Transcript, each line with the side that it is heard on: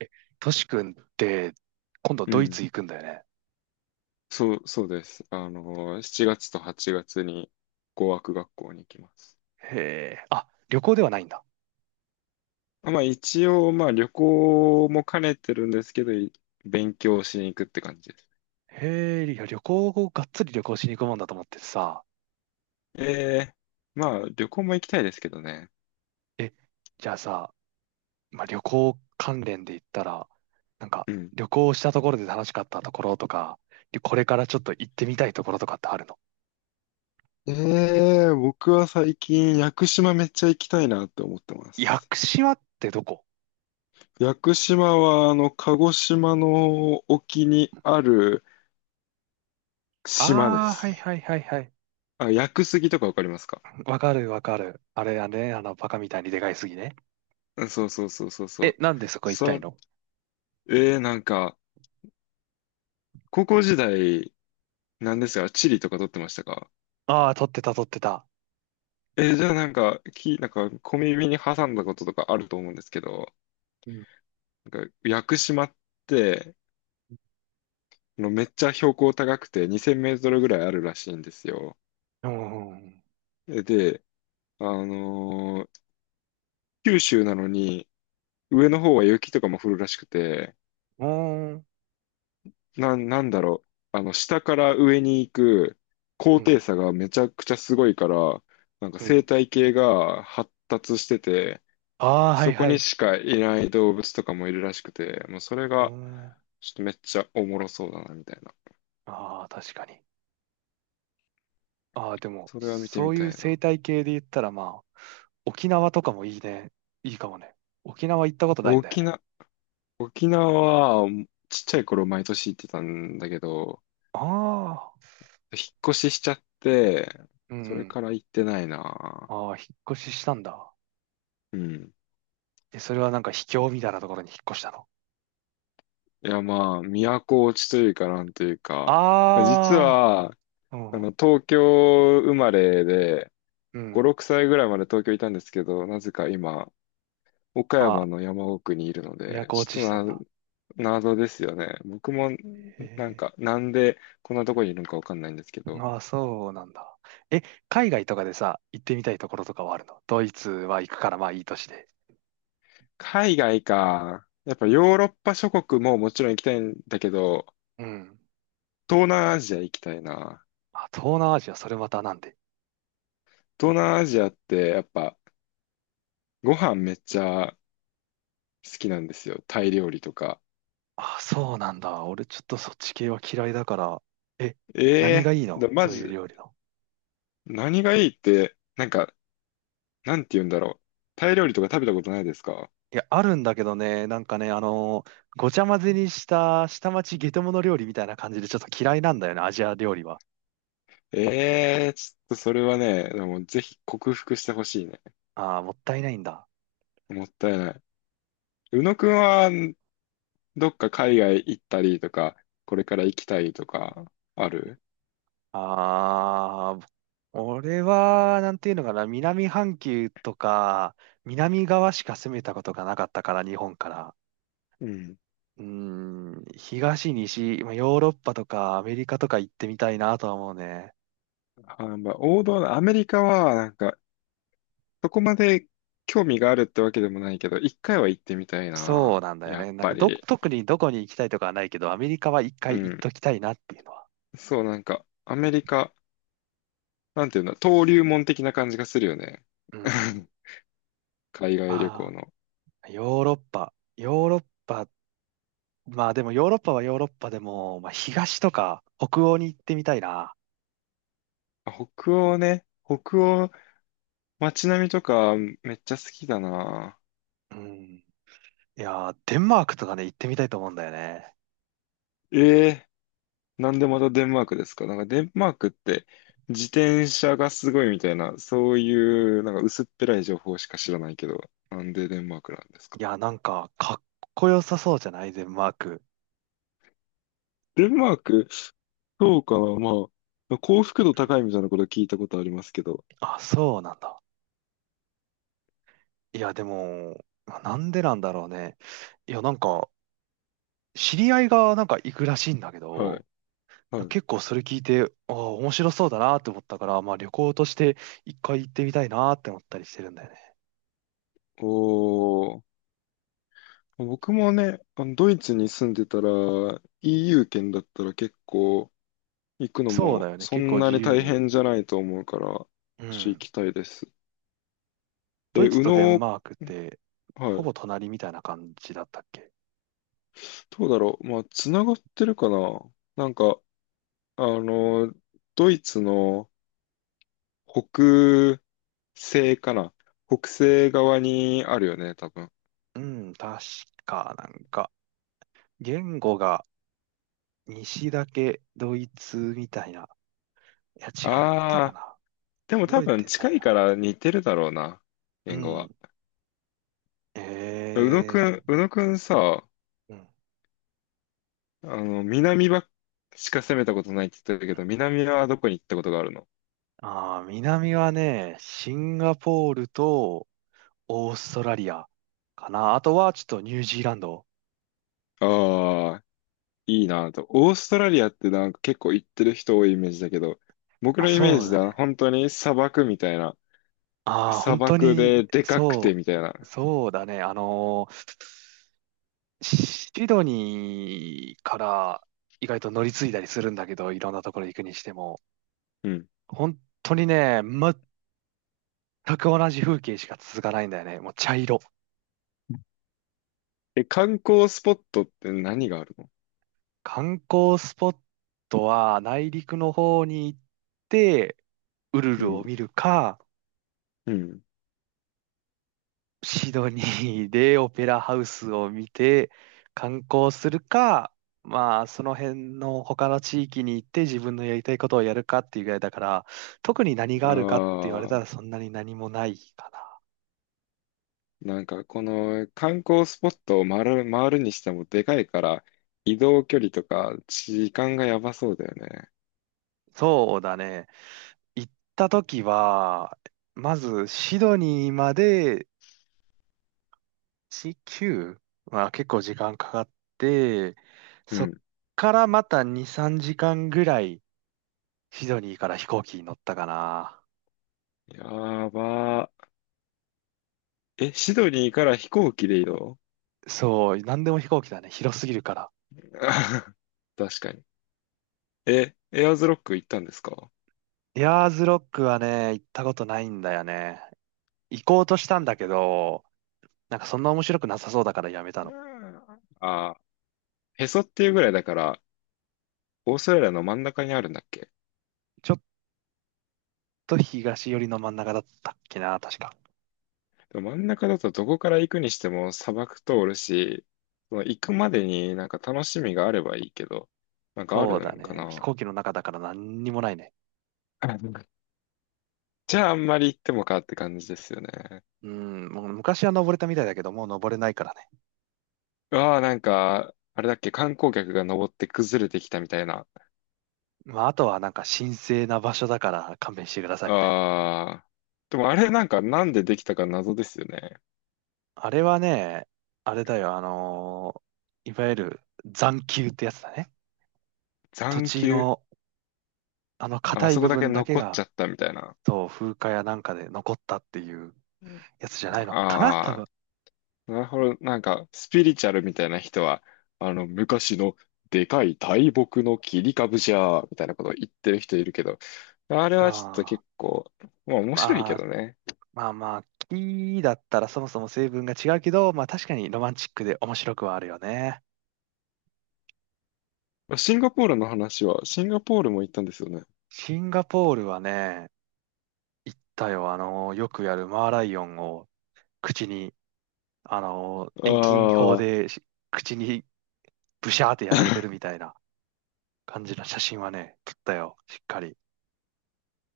right: えトシ君って今度
left: う
right: ドイ
left: ん。
right: ツ行くんだよね。
left: そう、そうです。7月と8月に語学学校に行きます。
right: へえ。あ、旅行ではないんだ。
left: まあ一応、まあ旅行も兼ねてるんですけど、勉強しに行くって感じです。
right: へえ、いや、旅行をがっつり旅行しに行くもんだと思ってさ。
left: ええ、まあ旅行も行きたいですけどね。
right: え、じゃあさ、まあ、旅行関連で言ったら、なんか
left: うん。
right: 旅行したところで楽しかったところとか、でこれからちょっと行ってみたいところとかってあるの？
left: ええ、僕は最近屋久島めっちゃ行きたいなって思ってま
right: 屋
left: す。
right: 久島ってどこ？
left: 屋久島は鹿児島の沖にある島で
right: ああー、はい
left: す。
right: はいはいはい。
left: あ、屋久杉とかわかりますか？
right: わかるわかる。あれあれ、あの、バカみたいにでかいすぎね。
left: うん、そうそうそうそうそ
right: え、
left: う。
right: なんでそこ行きたい
left: そ
right: の？
left: えー、なんか、高校時代、なんですが、地理とか取ってましたか？
right: ああー、撮ってた撮ってた。
left: じゃあなんか、なんか、小耳に挟んだこととかあると思うんですけど、
right: うん。
left: なんか、屋久島って、めっちゃ標高高くて2000メートルぐらいあるらしいんですよ。
right: うんうんうん。
left: で、あのー九州なのに、上の方は雪とかも降るらしくて、
right: おーん。
left: なんだろう、下から上に行く
right: う
left: 高低
right: ん。
left: 差がめちゃくちゃすごいから、なんか
right: う
left: 生
right: ん。
left: 態系が発達してて、
right: ああ、はい
left: そこ
right: は
left: に
right: い。
left: しかいない動物とかもいるらしくて、もうそれ
right: おー
left: が
right: ん。
left: ちょっとめっちゃおもろそうだなみたいな。
right: ああ、確かに。ああ、でも、
left: それは見て
right: そ
left: み
right: う
left: た
right: いう
left: い
right: 生
left: な。
right: 態系で言ったら、まあ、沖縄とかもいいね。いいかもね。沖縄行ったことないんだよ
left: 沖
right: ね。
left: 縄、沖縄はちっちゃい頃毎年行ってたんだけど、
right: ああ、
left: 引っ越ししちゃって、
right: うん
left: そ
right: う
left: れ
right: ん。
left: から行ってないな。
right: ああ、引っ越ししたんだ。
left: うん。
right: え、それはなんか秘境みたいなところに引っ越したの？
left: いやまあ、都落ちというかなんというか、実
right: あ
left: は、
right: あ、うんうん
left: 東京生まれで、
right: う
left: 5、
right: ん。
left: 6歳ぐらいまで東京いたんですけど、なぜか今、岡
right: あ
left: 山
right: あ、
left: の山奥にいるので、
right: 都落
left: ち
right: ちしたん
left: ょっとな、
right: だ。
left: 謎ですよね。僕も、
right: へ
left: なん
right: え。
left: か、なんでこんなとこにいるのかわかんないんですけど。
right: ああ、そうなんだ。え、海外とかでさ、行ってみたいところとかはあるの？ドイツは行くからまあいいとして。
left: 海外か。やっぱヨーロッパ諸国ももちろん行きたいんだけど、
right: うん。
left: 東南アジア行きたいな。
right: あ、東南アジア、それまたなんで？
left: 東南アジアってやっぱご飯めっちゃ好きなんですよ。タイ料理とか。
right: あ、そうなんだ。俺ちょっとそっち系は嫌いだから。え、
left: え
right: 何が
left: え
right: いいの？
left: 、マ
right: そうい
left: ジ、
right: う料理の。
left: 何がいいって、なんか、なんて言うんだろう。タイ料理とか食べたことないですか？
right: いや、あるんだけどね、なんかね、ごちゃ混ぜにした下町ゲトモノ料理みたいな感じでちょっと嫌いなんだよね、アジア料理は。
left: ええ、ちょっとそれはね、でもぜひ克服してほしいね。
right: あーもったいないんだ。
left: もったいない。宇野くんは、どっか海外行ったりとか、これから行きたいとか、ある？
right: あー俺は、なんていうのかな、南半球とか、南側しか攻めたことがなかったから、日本から。
left: うん。
right: うーん、東、西、まあ、ヨーロッパとかアメリカとか行ってみたいなとは思うね。
left: あ、まあ、王道のアメリカは、なんか、そこまで興味があるってわけでもないけど、一回は行ってみたい
right: そう
left: な。
right: なんだよ
left: やっ
right: ね。なん
left: ぱ
right: か
left: り。
right: 特にどこに行きたいとかはないけど、アメリカは一回
left: う
right: 行っ
left: ん。
right: ときたいなっていうのは。
left: そう、なんか、アメリカ、なんていうんだ、登竜門的な感じがするよね。
right: うん。
left: 海外旅行
right: ま
left: の。
right: あ、ヨーロッパ。ヨーロッパ。まあでもヨーロッパはヨーロッパでも、まあ東とか北欧に行ってみたいな。
left: あ、北欧ね。北欧、街並みとか、めっちゃ好きだな。
right: うん。いやー、デンマークとかね、行ってみたいと思うんだよね。
left: ええ、なんでまたデンマークですか？なんかデンマークって自転車がすごいみたいな、そういうなんか薄っぺらい情報しか知らないけど、なんでデンマークなんです
right: い
left: か？
right: やー、なんか、かっこよさそうじゃないデンマーク？
left: デンマーク、そうかな、まあ、幸福度高いみたいなこと聞いたことありますけど、
right: あ、そうなんだ。いや、でも、まあなんでなんだろうね。いや、なんか、知り合いがなんか行くらしいんだけ
left: は
right: ど、
left: い、はい。
right: 結構それ聞いて、ああ、面白そうだなって思ったから、まあ旅行として一回行ってみたいなって思ったりしてるんだよね。
left: おー、僕もね、ドイツに住んでたら EU 圏だったら結構行くの
right: そう
left: も
right: だよね。
left: そ
right: 結
left: ん
right: 構
left: な
right: 自
left: に
right: 由
left: 大
right: に。
left: 変じゃないと思うから、
right: う
left: 行
right: ん。
left: きたいです。え、
right: ドイツ
left: 宇
right: とデン
left: 野、
right: マークって、
left: は
right: ほ
left: い。
right: ぼ隣みたいな感じだったっけ？
left: どうだろう。まあ、つながってるかな。なんか、あの、ドイツの北西かな。北西側にあるよね、多分。
right: うん、確か、なんか、言語が西だけドイツみたいな。いや、違ったか
left: ああ、
right: な？
left: でも多
right: 覚え
left: 分
right: てな
left: 近
right: い
left: いか
right: な。
left: ら似てるだろうな、
right: う
left: 言語は。
right: ん。ええ
left: 宇野くんさ、
right: うん。
left: 南しか攻めたことないって言ってたけど、南はどこに行ったことがあるの？
right: ああ南はね、シンガポールとオーストラリアかな。あとはちょっとニュージーランド。
left: ああー、いいなと。オーストラリアってなんか結構行ってる人多いイメージだけど、僕
right: あ、
left: のイメー
right: そう
left: ジ
right: だ
left: だ、
right: ね。
left: 本当に砂漠みたいな。
right: ああ、
left: 砂
right: 本当
left: 漠
right: に、
left: ででかくて
right: そ
left: みたいな。
right: う、そうだね。シドニーから意外と乗り継いだりするんだけど、いろんなところ行くにしても、
left: うん。
right: 本当にね、全く同じ風景しか続かないんだよね。もう茶色。
left: え、観光スポットって何があるの？
right: 観光スポットは内陸の方に行ってウル
left: う
right: ル
left: ん。
right: を見るか、
left: うん。
right: シドニーでオペラハウスを見て観光するか、まあその辺の他の地域に行って自分のやりたいことをやるかっていうぐらいだから、特に何があ
left: あ
right: るかって言われた
left: あ、
right: らそんなに何もないかな。
left: なんかこの観光スポットを回るにしてもでかいから移動距離とか時間がやばそうだよね。
right: そうだね。行った時は、まずシドニーまで19は結構時間かかって、
left: う
right: そっ
left: ん。
right: からまた2、3時間ぐらいシドニーから飛行機に乗ったかな。
left: やばー。え、シドニーから飛行機で移動？
right: そう、なんでも飛行機だね。広すぎるから。
left: あー 確かに。え、エアーズロック行ったんですか？
right: エアーズロックはね、行ったことないんだよね。行こうとしたんだけど、なんかそんな面白くなさそうだからやめた
left: う
right: の。
left: ん、ああ、へそっていうぐらいだから、オーストラリアの真ん中にあるんだっけ？
right: ちょっと東寄りの真ん中だったっけな、確か。
left: でも真ん中だとどこから行くにしても砂漠通るし、その行くまでになんか楽しみがあればいいけど、なんかあ
right: そ
left: る
right: うだ
left: んか
right: ね。飛
left: な。
right: 行機の中だから何にもないね。
left: あ、なんか、じゃああんまり行ってもかって感じですよね。
right: うん、もう昔は登れたみたいだけど、もう登れないからね。
left: うわあ、なんか、あれだっけ、観光客が登って崩れてきたみたいな。
right: まあ、あとはなんか神聖な場所だから勘弁してくださいみたいな。
left: ああ、でもあれなんかなんでできたか謎ですよね。
right: あれはね、あれだよ、いわゆる残丘ってやつだね。土
left: 残
right: 地
left: 丘、
right: のあの
left: ああ
right: 硬い
left: そ
right: 部
left: こだけ
right: 分だけ
left: 残っち
right: が、
left: ゃったみたいな。
right: そう、風化やなんかで残ったっていうやつじゃないのかな、多
left: あ、
right: 分。
left: なるほど。なんか、スピリチュアルみたいな人は、昔のでかい大木の切り株じゃー、みたいなことを言ってる人いるけど、あれ
right: あ
left: はちょっと
right: ー
left: 結構、まあ面白い
right: ま
left: け
right: あ、
left: どね。
right: まあまあ、木だったらそもそも成分が違うけど、まあ確かにロマンチックで面白くはあるよね。
left: シンガポールの話は、シンガポールも行ったんですよね。
right: シンガポールはね、行ったよ、よくやるマーライオンを口に遠近法
left: あ
right: で口にブシャーってやられてるみたいな感じの写真はね、撮ったよ、しっかり。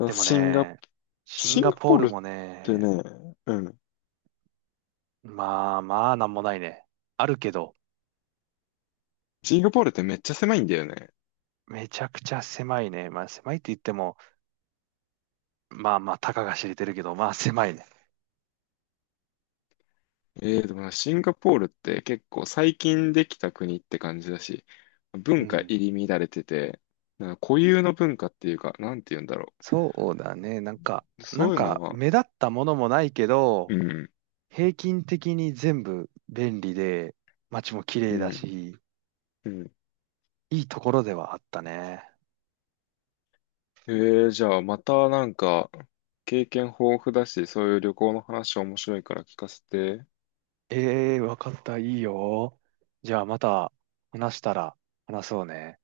left: あ、
right: で もね、シン
left: シン
right: ガ
left: ガ
right: ポ
left: ポ
right: ー
left: ール
right: ル
left: っ
right: も
left: て
right: ね、
left: ね、うん。
right: まあまあなんもないね。あるけど、
left: シンガポールってめっちゃ狭いんだよね。
right: めちゃくちゃ狭いね。まあ狭いって言っても、まあまあたかが知れてるけど、まあ狭いね。
left: ええー、でもなシンガポールって結構最近できた国って感じだし、
right: う
left: 文化
right: ん。
left: 入り乱れてて、なんか固有の文化っていうか、なんて言うんだろ
right: そうだね。なんか、
left: う。
right: なん
left: そういうの
right: か
left: は、
right: 目立ったものもないけど、
left: うん、
right: 平均的に全部便利で、街も綺
left: う
right: 麗だ
left: ん、
right: し、
left: うん。
right: いいところではあったね。
left: ええー、じゃあまたなんか経験豊富だし、そういう旅行の話面白いから聞かせて。
right: ええー、わかった。いいよ。じゃあまた話したら話そうね。